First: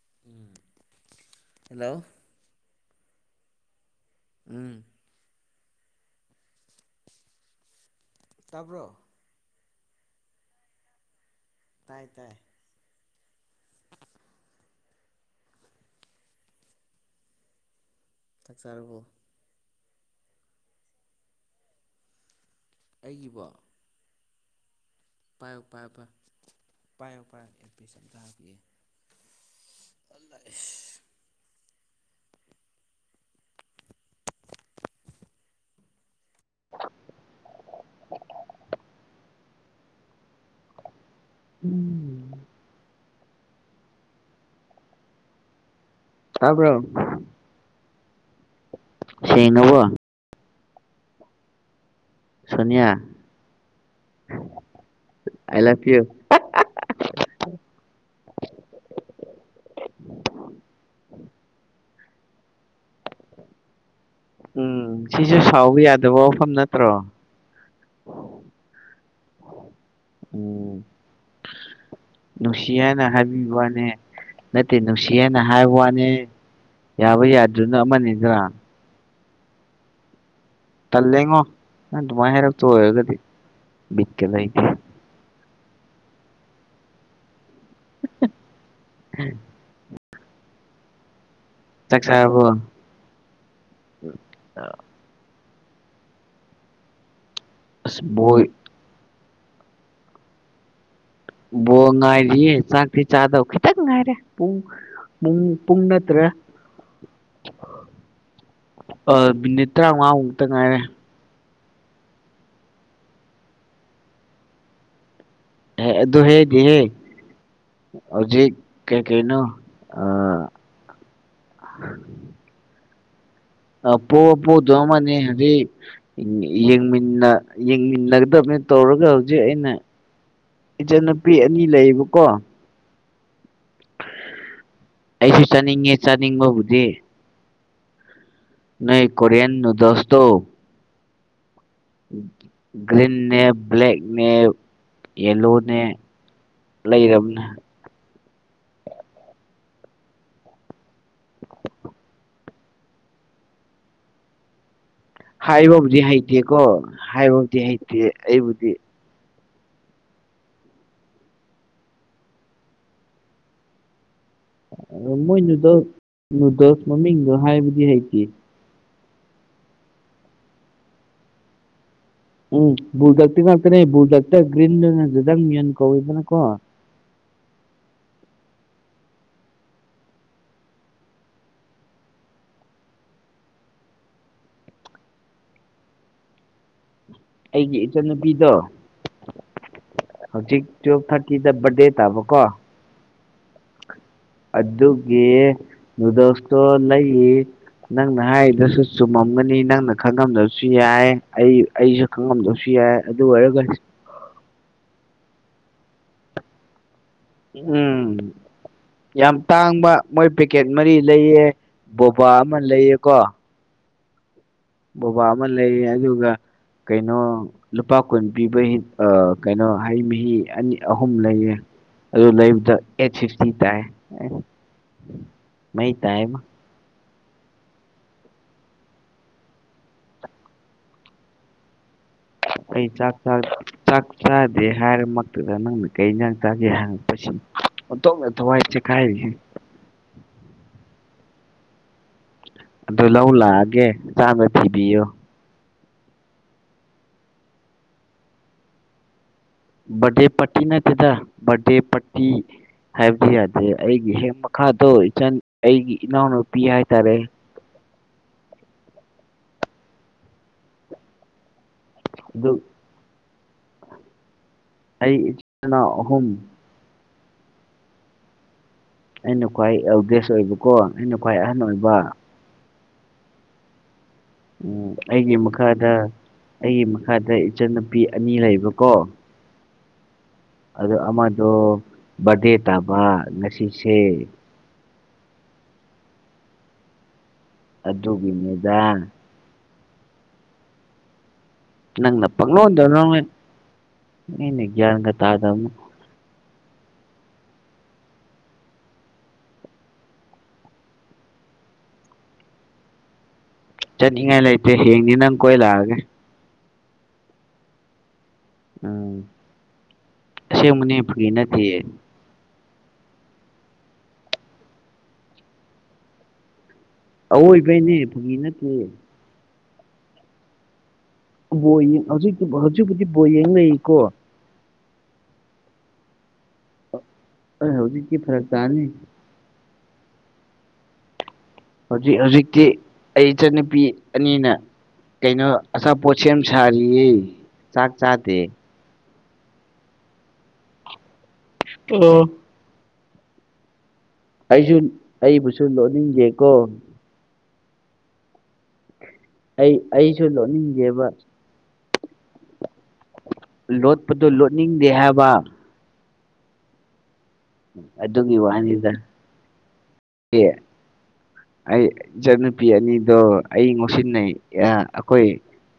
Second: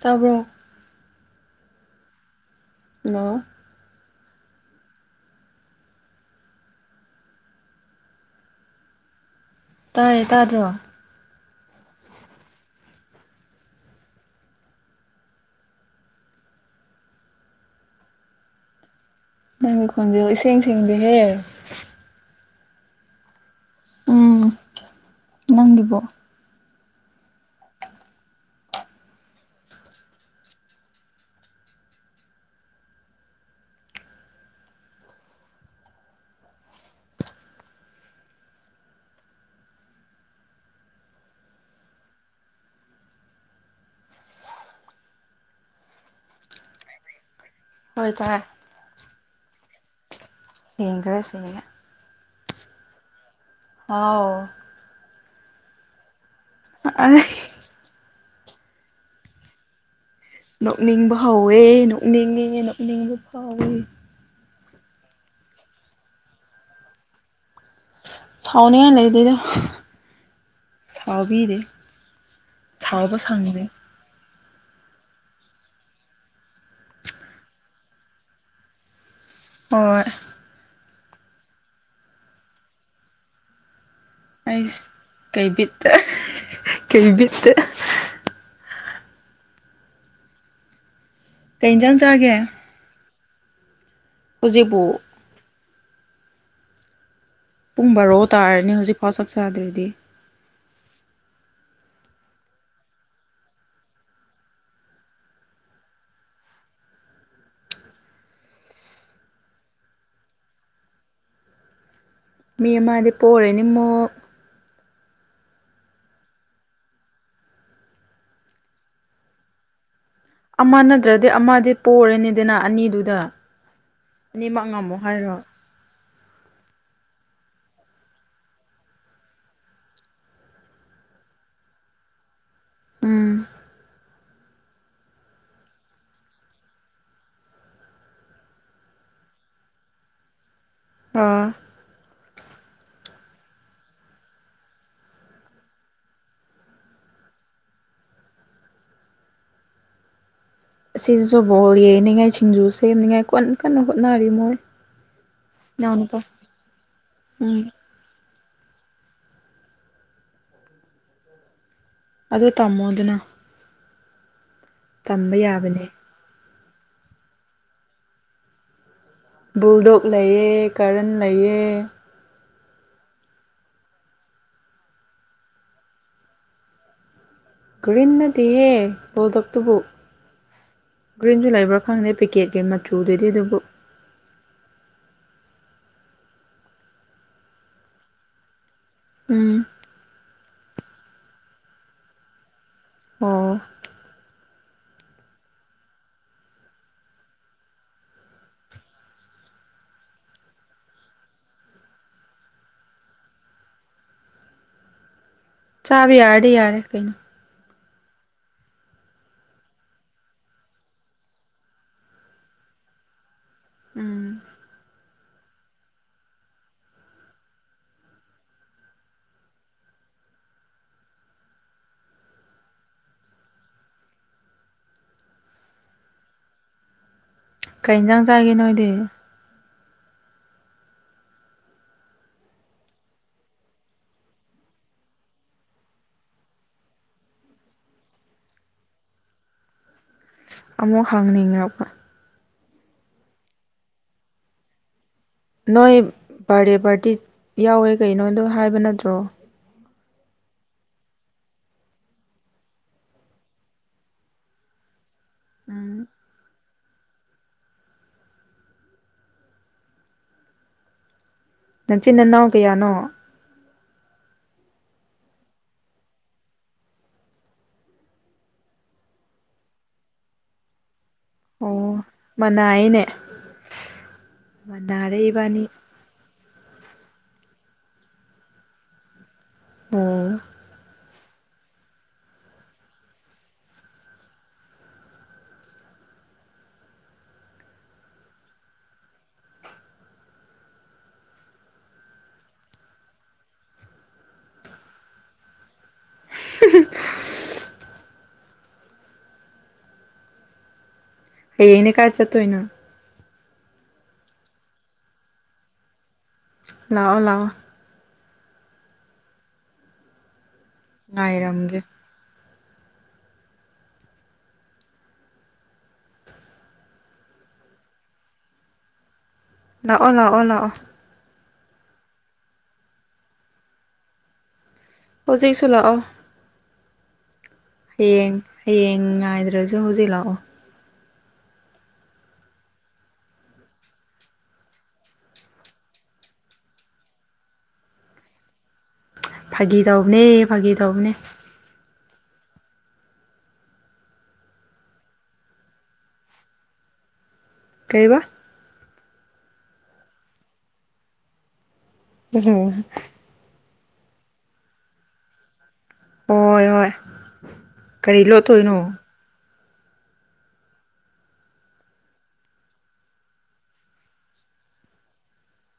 ꯇꯕ꯭ꯔꯛ hello ꯅ [unintelligible] [inaudible] ꯎꯝ [unintelligible] [inaudible] ꯇꯥꯕ꯭ꯔꯣ ꯇꯥꯔꯦ ꯇꯥꯗ꯭ꯔꯣ ꯇꯥꯏ ꯇꯥꯏ ꯆꯥꯛ ꯆꯥꯔꯕꯨ ꯅꯪꯒꯤ ꯈꯣꯟꯁ ꯏꯦꯡ ꯁꯦꯡꯗꯤ ꯍꯦ ꯑꯩꯕꯣ ꯎꯝ [inaudible] ꯄꯥꯏ ꯅꯪꯒꯤꯕꯣ ꯄꯥꯏꯕ [unintelligible] [inaudible] ꯎꯝ [inaudible] [unintelligible] ꯍꯥꯥꯕ꯭ꯔꯣ ꯍꯣꯏ ꯇꯥꯏ ꯁꯤꯦꯡꯅꯧꯕꯣ ꯁꯒꯔꯦ ꯁꯦ ꯁꯣꯅꯤꯌꯥ ꯍꯥꯎ ꯑꯥꯏ ꯂꯚ ꯌꯨ [unintelligible] [inaudible] ꯅꯣꯛꯅꯤꯡꯕ ꯍꯧꯥꯎꯋꯦ ꯅꯣꯛꯅꯤꯡꯉꯦ ꯅꯣꯛꯅꯤꯡꯕ ꯐꯥꯎꯋꯦ ꯎꯝ ꯁꯤꯁꯨ ꯁꯥꯎꯕ ꯌꯥꯗꯕ ꯋꯥꯐꯝ ꯅꯠꯇ꯭ꯔꯣ ꯑꯗꯨꯗ ꯎꯝ ꯅꯁꯤꯌꯥꯅ ꯁꯥꯎꯕ ꯍꯥꯏꯕꯤ ꯁꯪꯗꯦ ꯋꯥꯅꯦ ꯅꯠꯇꯦ ꯅꯨꯡꯁꯤ ꯍꯥꯏꯅ ꯍꯥꯏꯕ ꯋꯥꯅꯤ ꯌꯥꯕ ꯌꯥꯗ꯭ꯔꯅ ꯑꯃꯅꯤꯗ꯭ꯔꯥ ꯍꯣꯏ ꯇꯜꯂꯦꯉꯣ ꯅꯪ ꯑꯗꯨꯃꯥꯏꯅ ꯍꯥꯏꯔꯛꯇ ꯑꯣꯏꯔꯒꯗꯤ ꯕꯤꯛꯀ ꯂꯩꯇꯦ ꯀꯩꯕꯤꯠꯇ ꯀꯩꯕꯤꯠꯇ ꯎꯝ [inaudible] ꯀꯩ ꯏꯖ ꯆꯥꯒꯦ ꯍꯧꯖꯤꯄꯣꯛ ꯄꯨꯡ ꯑꯁ ꯕꯥꯔꯣ ꯕꯣꯏ ꯇꯥꯔꯅꯤ ꯍꯧꯖꯤꯛꯐꯥꯎ ꯆꯠ ꯆꯗ꯭꯭ꯔꯗꯤ ꯕꯣ ꯉꯥꯏꯔꯤꯌꯦ ꯆꯥꯛꯇꯤ ꯆꯥꯗꯧ ꯈꯤꯇꯪ ꯉꯥꯏꯔꯦ ꯄꯨꯡ ꯨꯡ ꯄꯨꯨꯡꯟꯅꯠꯇꯔꯦ [unintelligible] [inaudible] ꯑ ꯃꯤꯅꯤꯠ ꯇꯔꯥꯃꯉꯥꯃꯨꯛꯇ ꯉꯥꯏꯔꯦ ꯃꯃ ꯃꯥꯗꯤ ꯄꯣꯔꯅꯤ ꯃꯣ ꯍ ꯑꯗꯨꯍꯦꯗꯤꯍꯦ ꯍꯧꯖꯤꯛ ꯀꯩ ꯀꯩꯅꯣ ꯑꯃ ꯅꯠꯇ꯭ꯔꯗꯤ ꯑꯃꯗꯤ ꯄꯣꯔꯦꯅꯤꯗꯅ ꯑꯅꯤꯗꯨꯗ ꯑꯄꯨ ꯑꯄꯨ ꯑꯅꯤꯃꯛ ꯉꯝꯃꯣ ꯗꯣꯃꯅꯤ ꯍꯥꯏꯔꯣ ꯍꯥꯏꯗꯤ ꯌꯦꯡꯃꯤꯟꯅ ꯌꯦꯡꯃꯤꯟꯅꯒꯗꯕꯅꯤ ꯇꯧꯔꯒ ꯍꯧꯖꯤꯛ ꯑꯩꯅ ꯏꯆꯟꯅꯨꯄꯤ ꯑꯅꯤ ꯂꯩꯌꯦꯕꯀꯣ ꯎꯝ [inaudible] [unintelligible] ꯑꯩꯁꯨ ꯆꯥꯅꯤꯡꯉꯦ ꯆꯥꯅꯤꯡꯕꯕꯨꯗꯤ ꯅꯣꯏ ꯀꯣꯔꯤꯌꯥꯦꯟ ꯅꯨꯗꯣꯁꯇꯣ ꯑꯥ [inaudible] ꯭ꯔꯤꯟꯅꯦ ꯭ꯂꯦꯛꯦꯛꯅꯦ ꯌꯦꯂꯣꯅꯦ ꯂꯩꯕꯅꯦ ꯑꯁꯤꯁꯤꯁꯨ ꯕꯣꯜ ꯌꯩꯅꯤꯡꯉꯥꯏ ꯁꯤꯡꯖꯨ ꯁꯦꯝꯅꯤꯉꯥꯏ ꯀꯟꯅ ꯀꯟꯅ ꯍꯣꯠꯅꯔꯤ ꯃꯣꯏ ꯍꯥꯏꯕꯕꯨꯗꯤ ꯏꯅꯥꯎꯅꯨꯄꯥ ꯍꯩꯇꯦꯀꯣ ꯍꯥꯏꯕꯕꯨꯗꯤ ꯎꯝ ꯍꯩꯇꯦ ꯑꯩꯕꯨꯗꯤ ꯑꯗꯣ ꯇꯃꯣꯗꯅ ꯃꯣꯏ ꯅꯨꯗꯜ ꯅꯨꯗꯜꯁ ꯃꯃꯤꯡꯗꯣ ꯍꯥꯏꯕꯨꯗꯤ ꯍꯩꯇ ꯕꯨꯜꯗꯣꯛ ꯂꯩꯑꯦ ꯀꯔꯟ ꯂꯩꯑꯦ ꯎꯝ ꯕꯨꯗꯛꯇꯤ ꯉꯥꯛꯇꯅꯦ ꯕꯨꯗꯛꯇ ꯒ꯭ꯔꯤꯟꯗꯪ ꯌꯦꯟ ꯀꯧꯋꯤꯗꯅꯀꯣ ꯔꯤꯟꯅꯗꯤꯍꯦ ꯍꯧ ꯗꯣꯛꯛꯇꯨꯕꯨ ꯒ꯭ꯔꯤꯟ ꯨ ꯂꯩꯕ꯭ꯔꯥ ꯈꯪꯗꯦ ꯄꯦꯀꯦꯠꯀꯤ ꯃꯆꯨꯗꯨꯗꯤ ꯑꯗꯨꯕꯨ ꯑꯩꯒꯤ ꯏꯆꯟꯅꯨꯄꯤꯗꯣ ꯎꯝ ꯍꯧꯖꯤꯛ ꯇꯨꯋꯦꯜꯐ ꯊꯥꯔꯇꯤꯗ ꯕꯔꯗꯦ ꯇꯥꯕꯀꯣ ꯑꯣ ꯑꯗꯨ ꯑꯗꯨꯒꯦ ꯑꯗꯨꯗꯣꯁꯣ ꯅꯏ ꯅꯪꯅ ꯍꯥꯏꯔꯤꯗꯁꯨ ꯆꯨꯝꯃꯝꯒꯅꯤ ꯅꯪꯅ ꯈꯪꯉꯝꯗꯕꯁꯨ ꯌꯥꯏ ꯑꯩ ꯑꯩꯁꯨ ꯈꯪꯉꯝꯗꯕꯁꯨ ꯌꯥꯏ ꯌꯥ ꯑꯗꯨ ꯑꯣꯏꯔꯒ ꯎ ꯆꯥꯕ ꯌꯥꯔ ꯌꯥꯔꯦ ꯀꯩꯅꯩꯅ ꯎꯝ ꯌꯥꯝ ꯇꯥꯡꯕ ꯃꯣꯏ ꯄꯦꯀꯦꯠ ꯃꯔꯤ ꯂꯩꯑ ꯕꯣꯕꯥ ꯑꯃ ꯂꯩꯑꯀꯣ ꯎꯝ ꯕꯕꯥ ꯑꯃ ꯂꯩ ꯌꯥꯒꯤꯒ ꯀꯩꯅꯣ ꯂꯨꯄꯥ ꯀꯨꯟ ꯄꯤꯕ ꯀꯩꯅꯣ ꯍꯩ ꯃꯍꯤ ꯑꯅꯤ ꯑꯍꯨꯝ ꯂꯩꯌꯦ ꯑꯗꯨ ꯇ ꯃ ꯇ ꯀꯩ ꯏꯟꯖꯥꯡ ꯆꯥꯏꯒꯦ ꯅꯣꯏꯗꯤ [unintelligible] ꯑꯩ ꯆꯥꯛ ꯆꯥꯗꯦ ꯍꯥꯏꯔꯃꯛꯇꯨꯗ ꯅꯪꯅ ꯀꯩ ꯏꯟꯖꯥꯡ ꯆꯥꯒꯦ ꯍꯪꯉꯛꯄꯁꯤꯅ ꯑꯣ ꯇꯣ ꯊ ꯋꯥꯏꯁꯦ ꯀꯥꯏ ꯑꯃꯨꯛ ꯍꯪꯅꯤꯡꯛꯄ ꯑꯗꯨ ꯂꯧ ꯂꯥꯛꯑꯒꯦ ꯆꯥꯅ ꯊꯤꯕꯤꯌꯨ ꯅꯣꯏ ꯕꯥꯔꯗꯦ ꯄꯥꯔꯇꯤ ꯌꯥꯎꯋꯦ ꯀꯩꯅꯣꯗꯣ ꯍꯥꯏꯕ ꯅꯠꯇ꯭ꯔꯣ ꯕꯗꯦ ꯄꯇꯤ ꯅꯠꯇꯗ ꯕꯗꯦ ꯄꯇꯤ ꯍꯥꯏꯕꯗꯤ ꯌꯥꯗꯦ ꯑꯩꯒꯤ ꯍꯦꯛ ꯃꯈꯥꯗꯣ ꯏꯆꯟ ꯑꯩꯒꯤ ꯎꯝ ꯏꯅꯣꯅ ꯄꯤꯑꯥꯏ ꯇꯔꯦ ꯅ ꯆꯤꯟꯟꯅꯅ ꯑꯗꯨ ꯀꯌꯥꯅꯣ ꯑꯩ ꯏꯆꯅ ꯑꯍꯨꯝ ꯑꯩꯅ ꯈ꯭ꯋꯥꯏ ꯑꯦꯜꯗꯦꯁ ꯑꯣꯏꯕꯀꯣ ꯑꯩꯅ ꯈ꯭ꯋꯥꯏ ꯑꯍꯟ ꯑꯣꯏꯕ ꯑꯣ [unintelligible] ꯎꯝ ꯃꯅꯥꯔꯦ ꯑꯩꯒꯤ ꯏꯕꯥꯅꯤ ꯃꯈꯥꯗ ꯑꯩꯒꯤ ꯃꯈꯥꯗ ꯏꯆꯟꯅꯨꯄꯤ ꯑꯅꯤ ꯂꯩꯕꯀꯣ ꯎꯝ ꯑ ꯑꯃꯗꯣ ꯕꯗꯦ ꯇꯥꯕ ꯉꯁꯤꯁꯦ ꯑꯗꯨꯒꯤꯅꯦꯗꯥ ꯅꯪꯅ ꯄꯂꯣꯔ ꯇꯥꯗ [unintelligible] ꯑꯩ ꯌꯦꯅꯦ ꯀꯥꯏ ꯆ ꯇꯣ ꯏꯅ ꯆꯠꯅꯤꯡꯉꯥꯏ ꯂꯩꯇꯦ ꯍꯌꯦꯅꯤ ꯅꯪ ꯀꯣꯏ ꯂꯛꯑꯒꯦ ꯂꯑꯣ ꯂꯥꯛꯑꯣ ꯎꯝ ꯑꯁꯦꯡꯕꯅꯦ ꯐꯨꯏ ꯅꯠꯇꯦꯌꯦ ꯉꯥꯏꯔꯝꯒꯦ ꯑꯋꯣꯏꯕꯩꯅꯦ ꯐꯨꯒꯤ ꯅꯠꯇꯦ ꯂꯥꯛꯑꯣ ꯂꯥꯛꯑꯣ ꯂꯥꯛꯑꯣ ꯍꯧꯖꯤ ꯍꯧꯖꯤꯛꯕꯨꯨꯗꯤ ꯕꯣ ꯌꯦꯡꯅꯩꯀꯣ ꯍꯧꯖꯤꯩꯁꯨꯂꯑꯣ ꯑꯩ ꯍꯧꯖꯤꯛꯇꯤ ꯍꯌꯦꯡ ꯐꯔꯛ ꯇꯥꯅꯤ ꯍꯌꯦꯡ ꯉꯥꯏꯗ꯭ꯔꯁꯨ ꯍꯧꯖꯤꯛ ꯂꯥꯛꯑꯣ ꯍꯧꯖꯤꯛ ꯍꯧꯖꯤꯛꯇꯤ ꯑꯩ ꯏꯆꯟꯅꯨꯄꯤ ꯑꯅꯤꯅ ꯀꯩꯅꯣ ꯑꯁꯥ ꯄꯣꯠꯁ ꯁꯥꯔꯤꯌꯦ ꯆꯥꯛ ꯆꯥꯗꯦ ꯐꯥꯒꯤ ꯇꯧꯕꯅꯦ ꯐꯥꯒꯤ ꯇꯧꯕꯅꯦ ꯑꯣ ꯑꯩꯁꯨ ꯑꯩꯕꯨꯁꯨ ꯂꯣꯅꯤꯡꯒꯦꯀꯣ ꯀꯩꯕ ꯑꯩ ꯑꯩꯁꯨ ꯂꯣꯟꯅꯤꯡꯒꯦꯕ ꯎꯝ ꯂꯣꯠꯄꯗꯨꯣ ꯂꯣꯠꯅꯤꯡꯗꯦ ꯍꯥꯏꯕ ꯍꯣꯏ ꯍꯣꯏ ꯀꯔꯤ ꯂꯣꯠꯇꯣꯏꯅꯣ ꯌꯦ ꯑꯩ ꯏꯆꯟꯅꯨꯄꯤ ꯑꯅꯤꯗꯣ ꯑꯩ ꯉꯧꯁꯤꯟꯅꯩ ꯑꯩꯈꯣꯏ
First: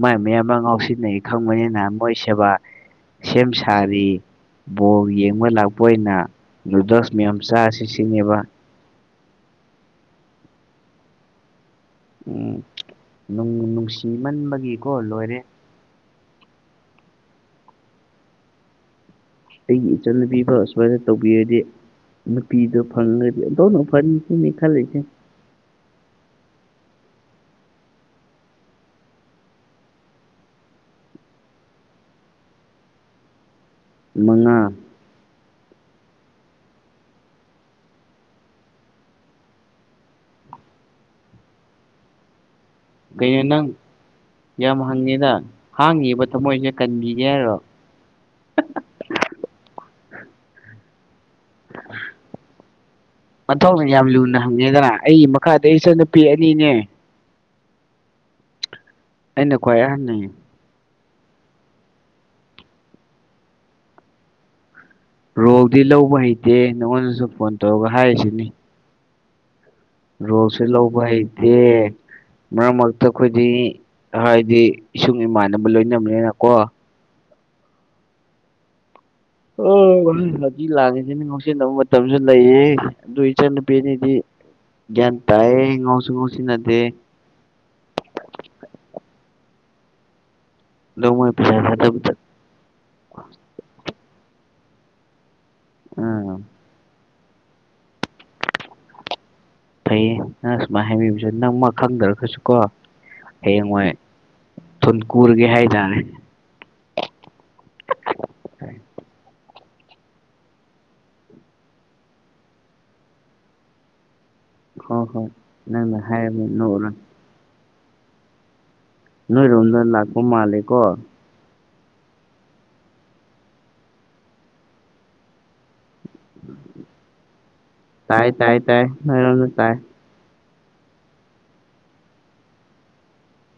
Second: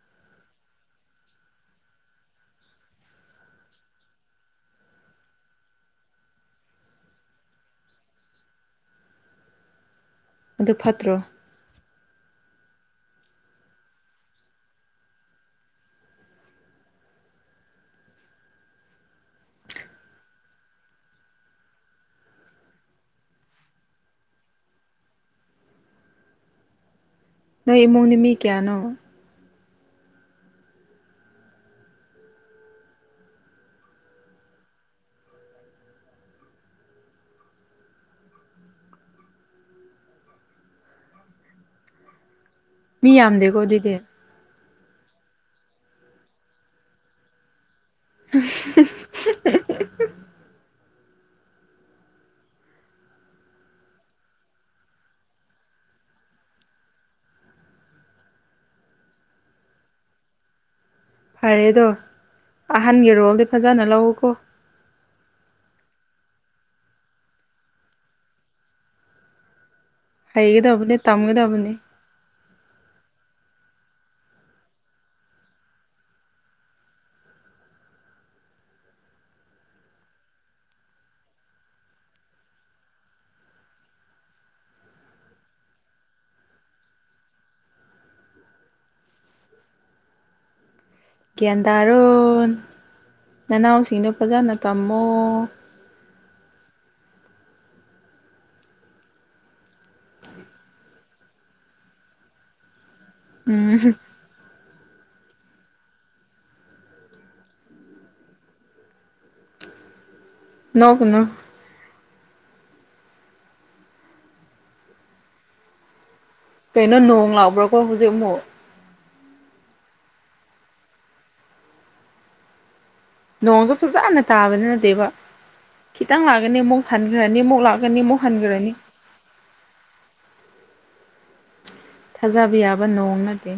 ꯃꯥꯏ ꯃꯌꯥꯝ ꯑꯃ ꯉꯥꯎꯁꯤꯟꯅꯉ ꯈꯪꯕꯅꯤꯅ ꯃꯣꯏ ꯁꯦꯕꯥ ꯁꯦꯝ ꯁꯥꯔꯤ ꯕꯣꯜ ꯌꯦꯡꯕ ꯂꯥꯛꯄ ꯑꯣꯏꯅ ꯔꯨꯗꯁ ꯃꯌꯥꯝꯆꯥ ꯑꯁꯤ ꯁꯤꯅꯦꯕ ꯑꯗꯨ ꯐꯠꯇ꯭ꯔꯣ ꯎꯝ ꯅꯨꯡꯁꯤꯃꯟꯕꯒꯤꯀꯣ ꯂꯣꯏꯔꯦ ꯑꯩꯒꯤ ꯏꯆꯟꯅꯨꯕꯤꯕꯨ ꯁꯨꯃꯥꯏꯅ ꯇꯧꯕꯤꯔꯗꯤ ꯅꯨꯄꯤꯗꯣ ꯐꯪꯉꯗꯤꯅ ꯐꯪꯅꯤꯁꯤꯅꯤ ꯈꯜꯂꯤꯁꯦ [unintelligible] ꯅ ꯏꯃꯨꯡꯅꯤ ꯃꯤ ꯀꯌꯥꯅ ꯃꯉꯥ ꯃꯤ ꯀꯩꯅꯣ ꯌꯥꯝꯗꯦꯀꯣ ꯅꯪ ꯑꯗꯨꯗꯤ ꯌꯥꯝ ꯍꯪꯉꯦꯗ ꯍꯥꯡꯉꯤꯕ ꯊꯝꯃꯣꯏꯁꯦ ꯀꯟꯕꯤꯒꯦ ꯍꯥꯏꯔꯣ [inaudible] [inaudible] ꯃꯊꯧꯅꯪ ꯌꯥꯝ ꯂꯨꯅ ꯍꯪꯉꯦꯗꯅ ꯑꯩꯒꯤ ꯃꯈꯥꯗ ꯏꯆꯟꯅꯨꯄꯤ ꯑꯅꯤꯅꯦ ꯑꯩꯅ ꯀ ꯍꯥꯏꯅꯤ ꯐꯔꯦꯗꯣ ꯑꯍꯟꯒꯤ ꯔꯣꯜꯗꯤ ꯐꯖꯅ ꯂꯧꯎꯀꯣ ꯔꯣꯜꯗꯤ ꯂꯧꯕ ꯍꯩꯇꯦ ꯅꯪꯉꯣꯟꯗꯁꯨ ꯐꯣꯟ ꯇꯧꯔꯒ ꯍꯥꯏꯔꯤꯁꯤꯅꯤ ꯔꯣꯁꯦ ꯍꯩꯒꯗꯕꯅꯤ ꯂꯧꯕ ꯍꯇꯦ ꯇꯝꯒꯗꯕꯅꯤ ꯃꯔꯛ ꯃꯔꯛꯇ ꯑꯩꯈꯣꯏꯗꯤ ꯍꯥꯏꯗꯤ ꯏꯁꯨꯡ ꯏꯃꯥꯟꯅꯕ ꯂꯣꯏꯅꯕꯅꯤꯅꯀꯣ ꯑꯣ ꯍꯧꯖꯤ ꯂꯥꯛꯉꯤꯁꯤꯅꯤ ꯉꯧꯁꯤꯟꯅꯕ ꯃꯇꯝꯁꯨ ꯂꯩꯌꯦ ꯑꯗꯨ ꯏꯆꯟꯅꯨꯄꯤꯅꯤꯗꯤ ꯌꯥ ꯇꯥꯏꯌꯦ ꯏ ꯉꯁꯨ ꯉꯁꯤꯅꯗꯦ [unintelligible] ꯑꯗꯣ ꯃꯣꯏ ꯄꯩꯁꯥ ꯒ꯭ꯌꯥꯟ ꯊꯥꯗꯕꯗ ꯇꯥꯔꯣꯟ ꯅꯅꯥꯎꯁꯤꯡꯗꯣ ꯐꯖꯅ ꯇꯝꯃꯣ ꯎꯝ ꯐꯩꯌꯦ ꯅꯪ ꯁꯨꯃꯥꯏꯅ ꯍꯥꯏꯕꯤꯕꯁꯦ ꯅꯪ ꯃꯥ ꯈꯪꯗ꯭ꯔꯒꯁꯨ ꯀꯣ ꯍꯌꯦꯡ ꯃꯣꯏ ꯎꯝ ꯊꯨꯤꯟꯀꯨꯔꯒꯦ ꯍꯥꯏꯇꯥꯔꯦ ꯅꯒꯅ ꯍꯣ ꯍꯣ ꯅꯪꯅ ꯍꯥꯏꯌꯦꯔ ꯍꯣꯏ ꯍꯧꯖꯃꯨ ꯅꯣꯏꯏꯔꯟꯖꯅ ꯂꯥꯛꯄ ꯃꯥꯂꯀꯣ ꯅꯣꯡꯁꯨ ꯐꯖꯅ ꯇꯥꯕꯅꯤ ꯅꯠꯇꯦꯕ ꯈꯤꯇꯪ ꯂꯥꯛꯀꯅꯤ ꯑꯃꯨꯛ ꯍꯟꯈ꯭ꯔꯅꯤ ꯑꯃꯨꯛ ꯂꯥꯛꯀꯅꯤ ꯑꯃꯨꯛ ꯇꯥꯏ ꯇꯥꯏ ꯍꯟꯈ꯭ꯔꯅꯤ ꯇꯥꯏ ꯅꯣꯏꯔꯣꯝꯗ ꯇꯥꯏ ꯊꯥꯖꯕ ꯌꯥꯕ ꯅꯑꯣꯡ ꯅꯠꯇꯦ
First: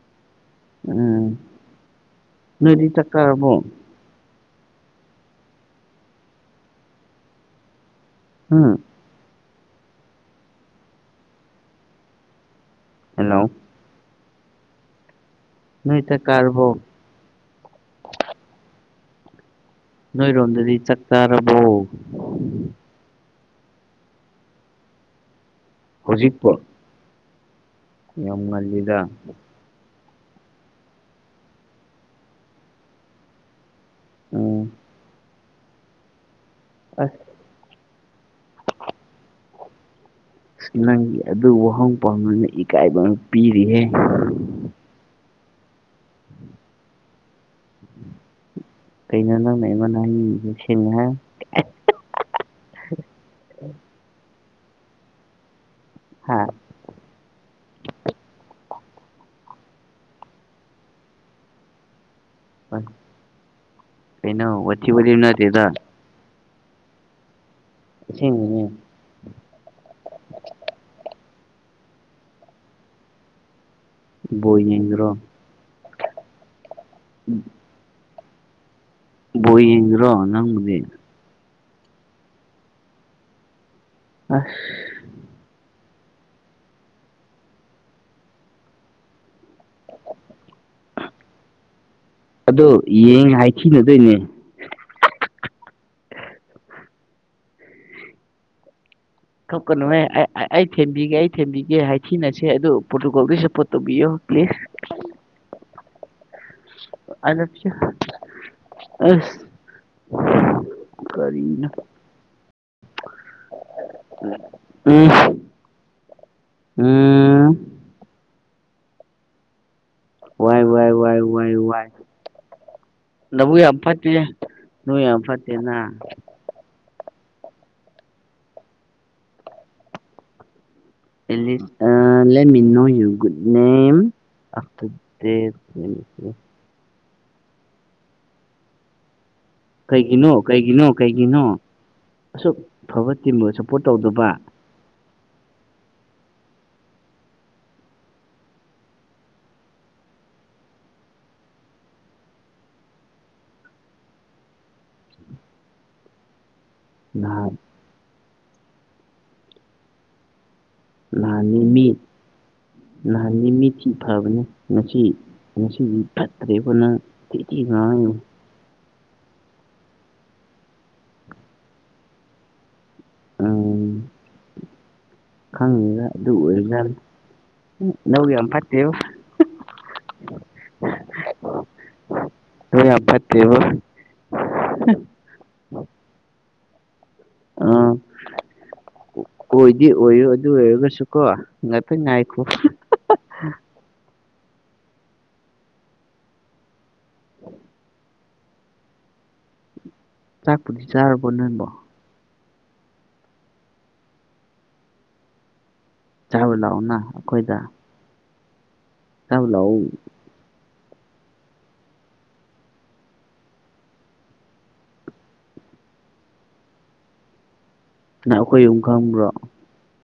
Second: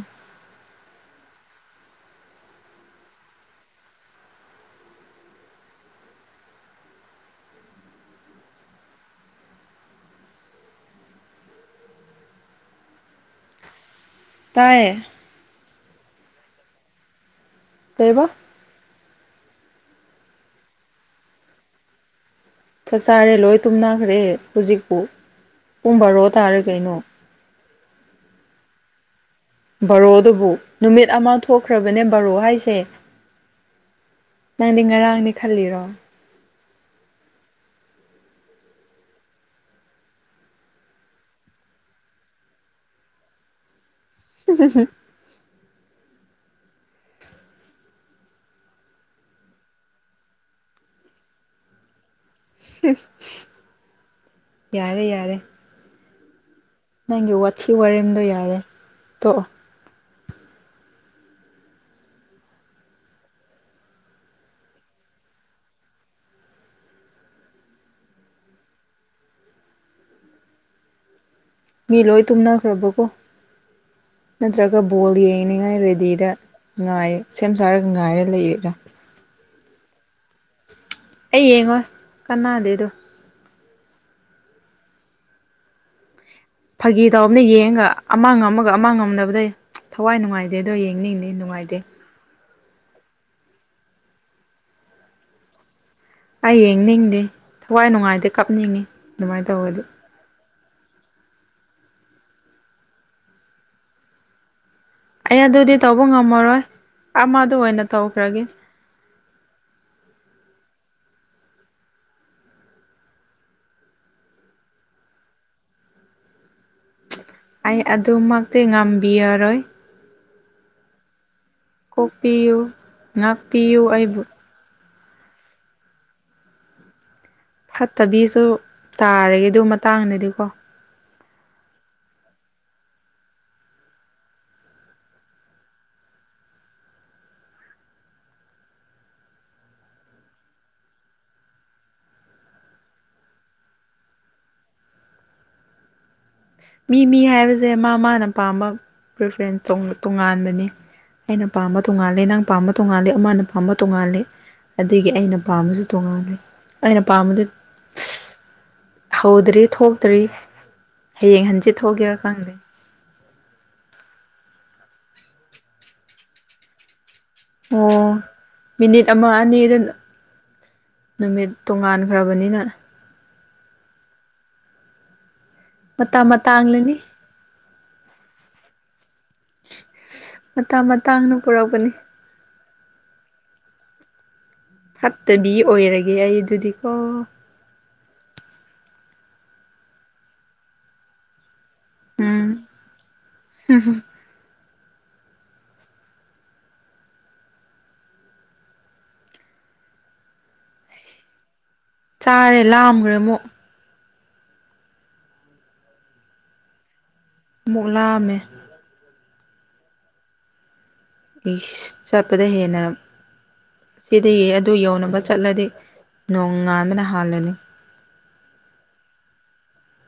ꯎꯝ ꯃꯦꯔꯤ ꯇ ꯀꯥꯔꯃꯣꯟ ꯑꯝ ꯍꯜꯂꯣ ꯇꯌꯦ ꯅꯏꯇ ꯀꯥꯕꯣ ꯄꯩꯕ ꯅꯣꯏꯔꯣꯝꯗꯗꯤ ꯆꯥꯛ ꯆꯥꯔꯕꯣ ꯆꯥꯛ ꯆꯥꯔꯦ ꯂꯣꯏ ꯇꯨꯝꯅꯈ꯭ꯔꯦ ꯍꯧꯖꯤꯛꯄꯨ ꯄꯨꯡ ꯕꯥꯔꯣ ꯍꯧꯖꯤꯛꯄꯣ ꯇꯥꯔꯦ ꯀꯩꯅꯣ ꯌꯥꯝ ꯉꯜꯂꯤꯗ ꯕꯣꯔꯣꯗꯨꯕꯨ ꯅꯨꯃꯤꯠ ꯑꯃ ꯊꯣꯛꯈ꯭ꯔꯕꯅꯦ ꯕꯔꯣ ꯍꯥꯏꯁꯦ ꯎꯝ ꯅꯪꯗꯤ ꯉꯔꯥꯡꯅꯤ ꯈꯜꯂꯤꯔꯣ ꯑ ꯑ ꯅꯪꯒꯤ ꯑꯗꯨ ꯋꯥꯍꯪ ꯄꯥꯎ ꯅꯅ ꯏꯀꯥꯏꯕ ꯑꯃ ꯄꯤꯔꯤꯍꯦ [inaudible] ꯀꯅ ꯅꯪꯅꯕꯏ ꯁꯦꯅꯍ ꯌꯥꯔꯦ ꯌꯥꯔꯦ ꯍꯥꯥ ꯅꯪꯒꯤ ꯋꯥꯊꯤ ꯋꯥꯔꯦꯝꯗꯣ ꯌꯥꯔꯦ ꯇꯣꯛꯑꯣ ꯀꯩꯅꯩꯅꯣ ꯑꯣꯤ ꯅ ꯆꯦꯗ ꯍꯝ ꯃꯤ ꯂꯣꯏ ꯇꯨꯝꯅꯈ꯭ꯔꯕꯀꯣ ꯕꯣꯜ ꯅꯠꯇ꯭ꯔꯒ ꯌꯦꯡꯗ꯭ꯔꯣ ꯕꯣꯜ ꯌꯦꯡꯅꯤꯉꯥꯏ ꯔꯦꯗꯤꯗ ꯉꯥꯏ ꯁꯦꯝ ꯁꯥꯔꯒ ꯉꯥꯏꯔ ꯂꯩ ꯌꯦ ꯕꯣꯏ ꯌꯦꯡꯗ꯭ꯔꯣ ꯅꯪꯕꯗꯤ ꯑꯩ ꯌꯦꯡꯉꯣ ꯀꯥꯟꯅꯥꯗꯦꯗꯣ ꯑ ꯐꯥꯒꯤ ꯇꯥꯎꯅ ꯌꯦꯡꯒ ꯑꯃꯥꯡ ꯑꯃꯒ ꯑꯃꯥꯡ ꯉꯝꯕꯗ ꯊꯋꯥꯏ ꯅꯨꯡꯉꯥꯏꯇꯦ ꯑꯗꯣ ꯌꯦꯡꯅꯤꯡꯅꯦ ꯅꯨꯡꯉꯥꯏꯇꯦ ꯑꯗꯣ ꯌꯦꯡ ꯍꯥꯏ ꯊꯤꯅꯗꯣꯏꯅꯦ ꯑꯩ ꯌꯦꯡꯅꯤꯡꯗꯦ ꯊꯋꯥꯏ ꯅꯨꯡꯉꯥꯏꯗꯤ ꯀꯞꯅꯤꯡꯉꯤ ꯑꯗꯨꯃꯥꯏꯅ ꯊꯣꯛꯀ ꯇꯧꯔꯗꯤ ꯅꯨ ꯑꯩ ꯊꯦꯝꯕꯤꯒꯦ ꯑꯩ ꯊꯦꯝꯕꯤꯒꯦ ꯍꯥꯏꯊꯤꯅꯁꯦ ꯑꯗꯨ ꯄ꯭ꯔꯣꯔꯇꯨꯀꯣꯜꯗ ꯁꯞꯄꯣꯔꯠ ꯇꯧꯕꯤꯌꯣ ꯄ꯭ꯂꯤꯖ ꯑꯩ ꯑꯗꯨꯗꯤ ꯇꯧꯕ ꯉꯝꯃꯔꯣꯏ ꯑꯥꯏ ꯂꯞ ꯑꯃꯗ ꯌꯨ ꯑꯣꯏꯅ ꯇꯧꯈ꯭ꯔꯒꯦ ꯑꯁ ꯀꯔꯤꯅ ꯎꯝ ꯎꯝ ꯑꯩ ꯑꯗꯨꯃꯛꯇꯤ ꯉꯝꯕꯤꯔꯔꯣꯏ ꯋꯥꯏ ꯋꯥꯏ ꯋꯥꯏ ꯋꯥꯏ ꯋꯥꯏ ꯀꯣꯛꯄꯤꯌꯨ ꯅꯕꯨ ꯌꯥ ꯑ ꯉꯥꯛꯄꯤꯌꯨ ꯑꯩꯕꯨ ꯐꯠꯇ ꯅ ꯌꯥꯝ ꯐꯠꯇꯦꯡꯅ ꯐꯠꯇꯕꯤꯁꯨ ꯇꯥꯔꯒꯦ ꯑꯗꯨ ꯃꯇꯥꯡꯗꯗꯤꯀꯣ ꯑꯃꯤꯣ ꯌꯨꯨ ꯅꯝ ꯑ ꯀꯩꯒꯤꯅꯣ ꯀꯩꯒꯤꯅꯣ ꯀꯩꯒꯤꯅꯣ ꯑꯁꯨꯛꯐꯕ ꯇꯤꯝꯒ ꯁꯞꯄꯣꯔꯠ ꯇꯧꯗꯕ ꯃꯤ ꯃꯤ ꯍꯥꯏꯕꯁꯦ ꯃꯥ ꯃꯥꯅ ꯄꯥꯝꯕ ꯄ꯭ꯔꯤꯐꯔꯦꯟꯁ ꯇꯣꯉꯥꯟꯕꯅꯤ ꯑꯩꯅ ꯄꯥꯝꯕ ꯇꯣꯉꯥꯂꯦ ꯅꯪ ꯄꯥꯝꯕ ꯇꯣꯉꯥꯜꯂꯦ ꯑꯃꯅ ꯄꯥꯝꯕ ꯇꯣꯉꯥꯂꯦ ꯑꯗꯒꯤ ꯑꯩꯅ ꯄꯥꯝꯕꯁꯨ ꯇꯣꯉꯥꯜꯂꯤ ꯑꯩꯅ ꯄꯥꯝꯕꯗ ꯅꯍꯥꯟ ꯍꯧꯗ꯭ꯔꯤ ꯊꯣꯛꯇ꯭ꯔꯤ ꯍꯌꯦꯡ ꯍꯟꯁꯦ ꯊꯣꯛꯒꯦꯔꯥꯀꯪꯗꯦ ꯅꯍꯥꯟꯒꯤ ꯃꯤ ꯊꯤ ꯐꯕꯅꯤ ꯉꯁꯤ ꯉꯁꯤꯗꯤ ꯐꯠꯇ꯭ꯔꯦꯕꯅꯪ ꯊꯗꯤ ꯉ ꯑꯣ ꯃꯤꯅꯤꯠ ꯑꯃ ꯑꯅꯤꯗ ꯅꯨꯃꯤꯠ ꯇꯣꯉꯥꯟꯈ꯭ꯔꯕꯅꯤꯅ ꯎꯝ ꯈꯪꯉꯦꯒ ꯃꯇꯥꯡ ꯑꯗꯨ ꯑꯣꯏꯖ ꯃꯇꯥꯡꯂꯅꯤ ꯅꯧꯒꯦ ꯌꯥꯝꯄꯥꯠꯇꯦ ꯃꯇꯥꯡ ꯃꯇꯥꯡꯅ ꯄꯨꯔꯛꯄꯅꯤ ꯑꯣꯏ ꯑꯄꯠꯇꯦꯕ ꯐꯠꯇꯕꯤ ꯑꯣꯏꯔꯒꯦ ꯑꯩ ꯑꯗꯨꯗꯤꯀꯣ ꯑꯥ ꯀꯣꯏꯗꯤ ꯑꯣꯏꯌꯨ ꯑꯗꯨ ꯑꯣꯏꯔꯒꯁꯨ ꯀꯣ ꯑꯥꯏꯀꯣ ꯎꯝ [inaudible] ꯆꯥꯛꯄꯨꯗꯤ ꯆꯥꯔꯕꯣ ꯅꯪꯕꯣ ꯆꯥꯔꯦ ꯂꯥꯝꯈ꯭ꯔꯦ ꯑꯃꯨꯛ ꯆꯥꯎꯕ ꯂꯥꯎꯅ ꯃꯨꯛ ꯂꯥꯛꯑꯝꯃꯦ ꯌꯥꯕ ꯂ ꯏꯁ ꯆꯄꯗ ꯍꯦꯅ ꯁꯤꯗꯤ ꯌꯦ ꯑꯗꯨ ꯌꯧꯅꯕ ꯆꯠꯂꯗꯤ ꯅꯣꯡ ꯉꯥꯟꯕꯅ ꯍꯥꯜꯂꯅꯤ ꯅꯪ ꯑꯩꯈꯣꯏ ꯑꯃꯨꯝ ꯈꯪꯕ꯭ꯔꯣ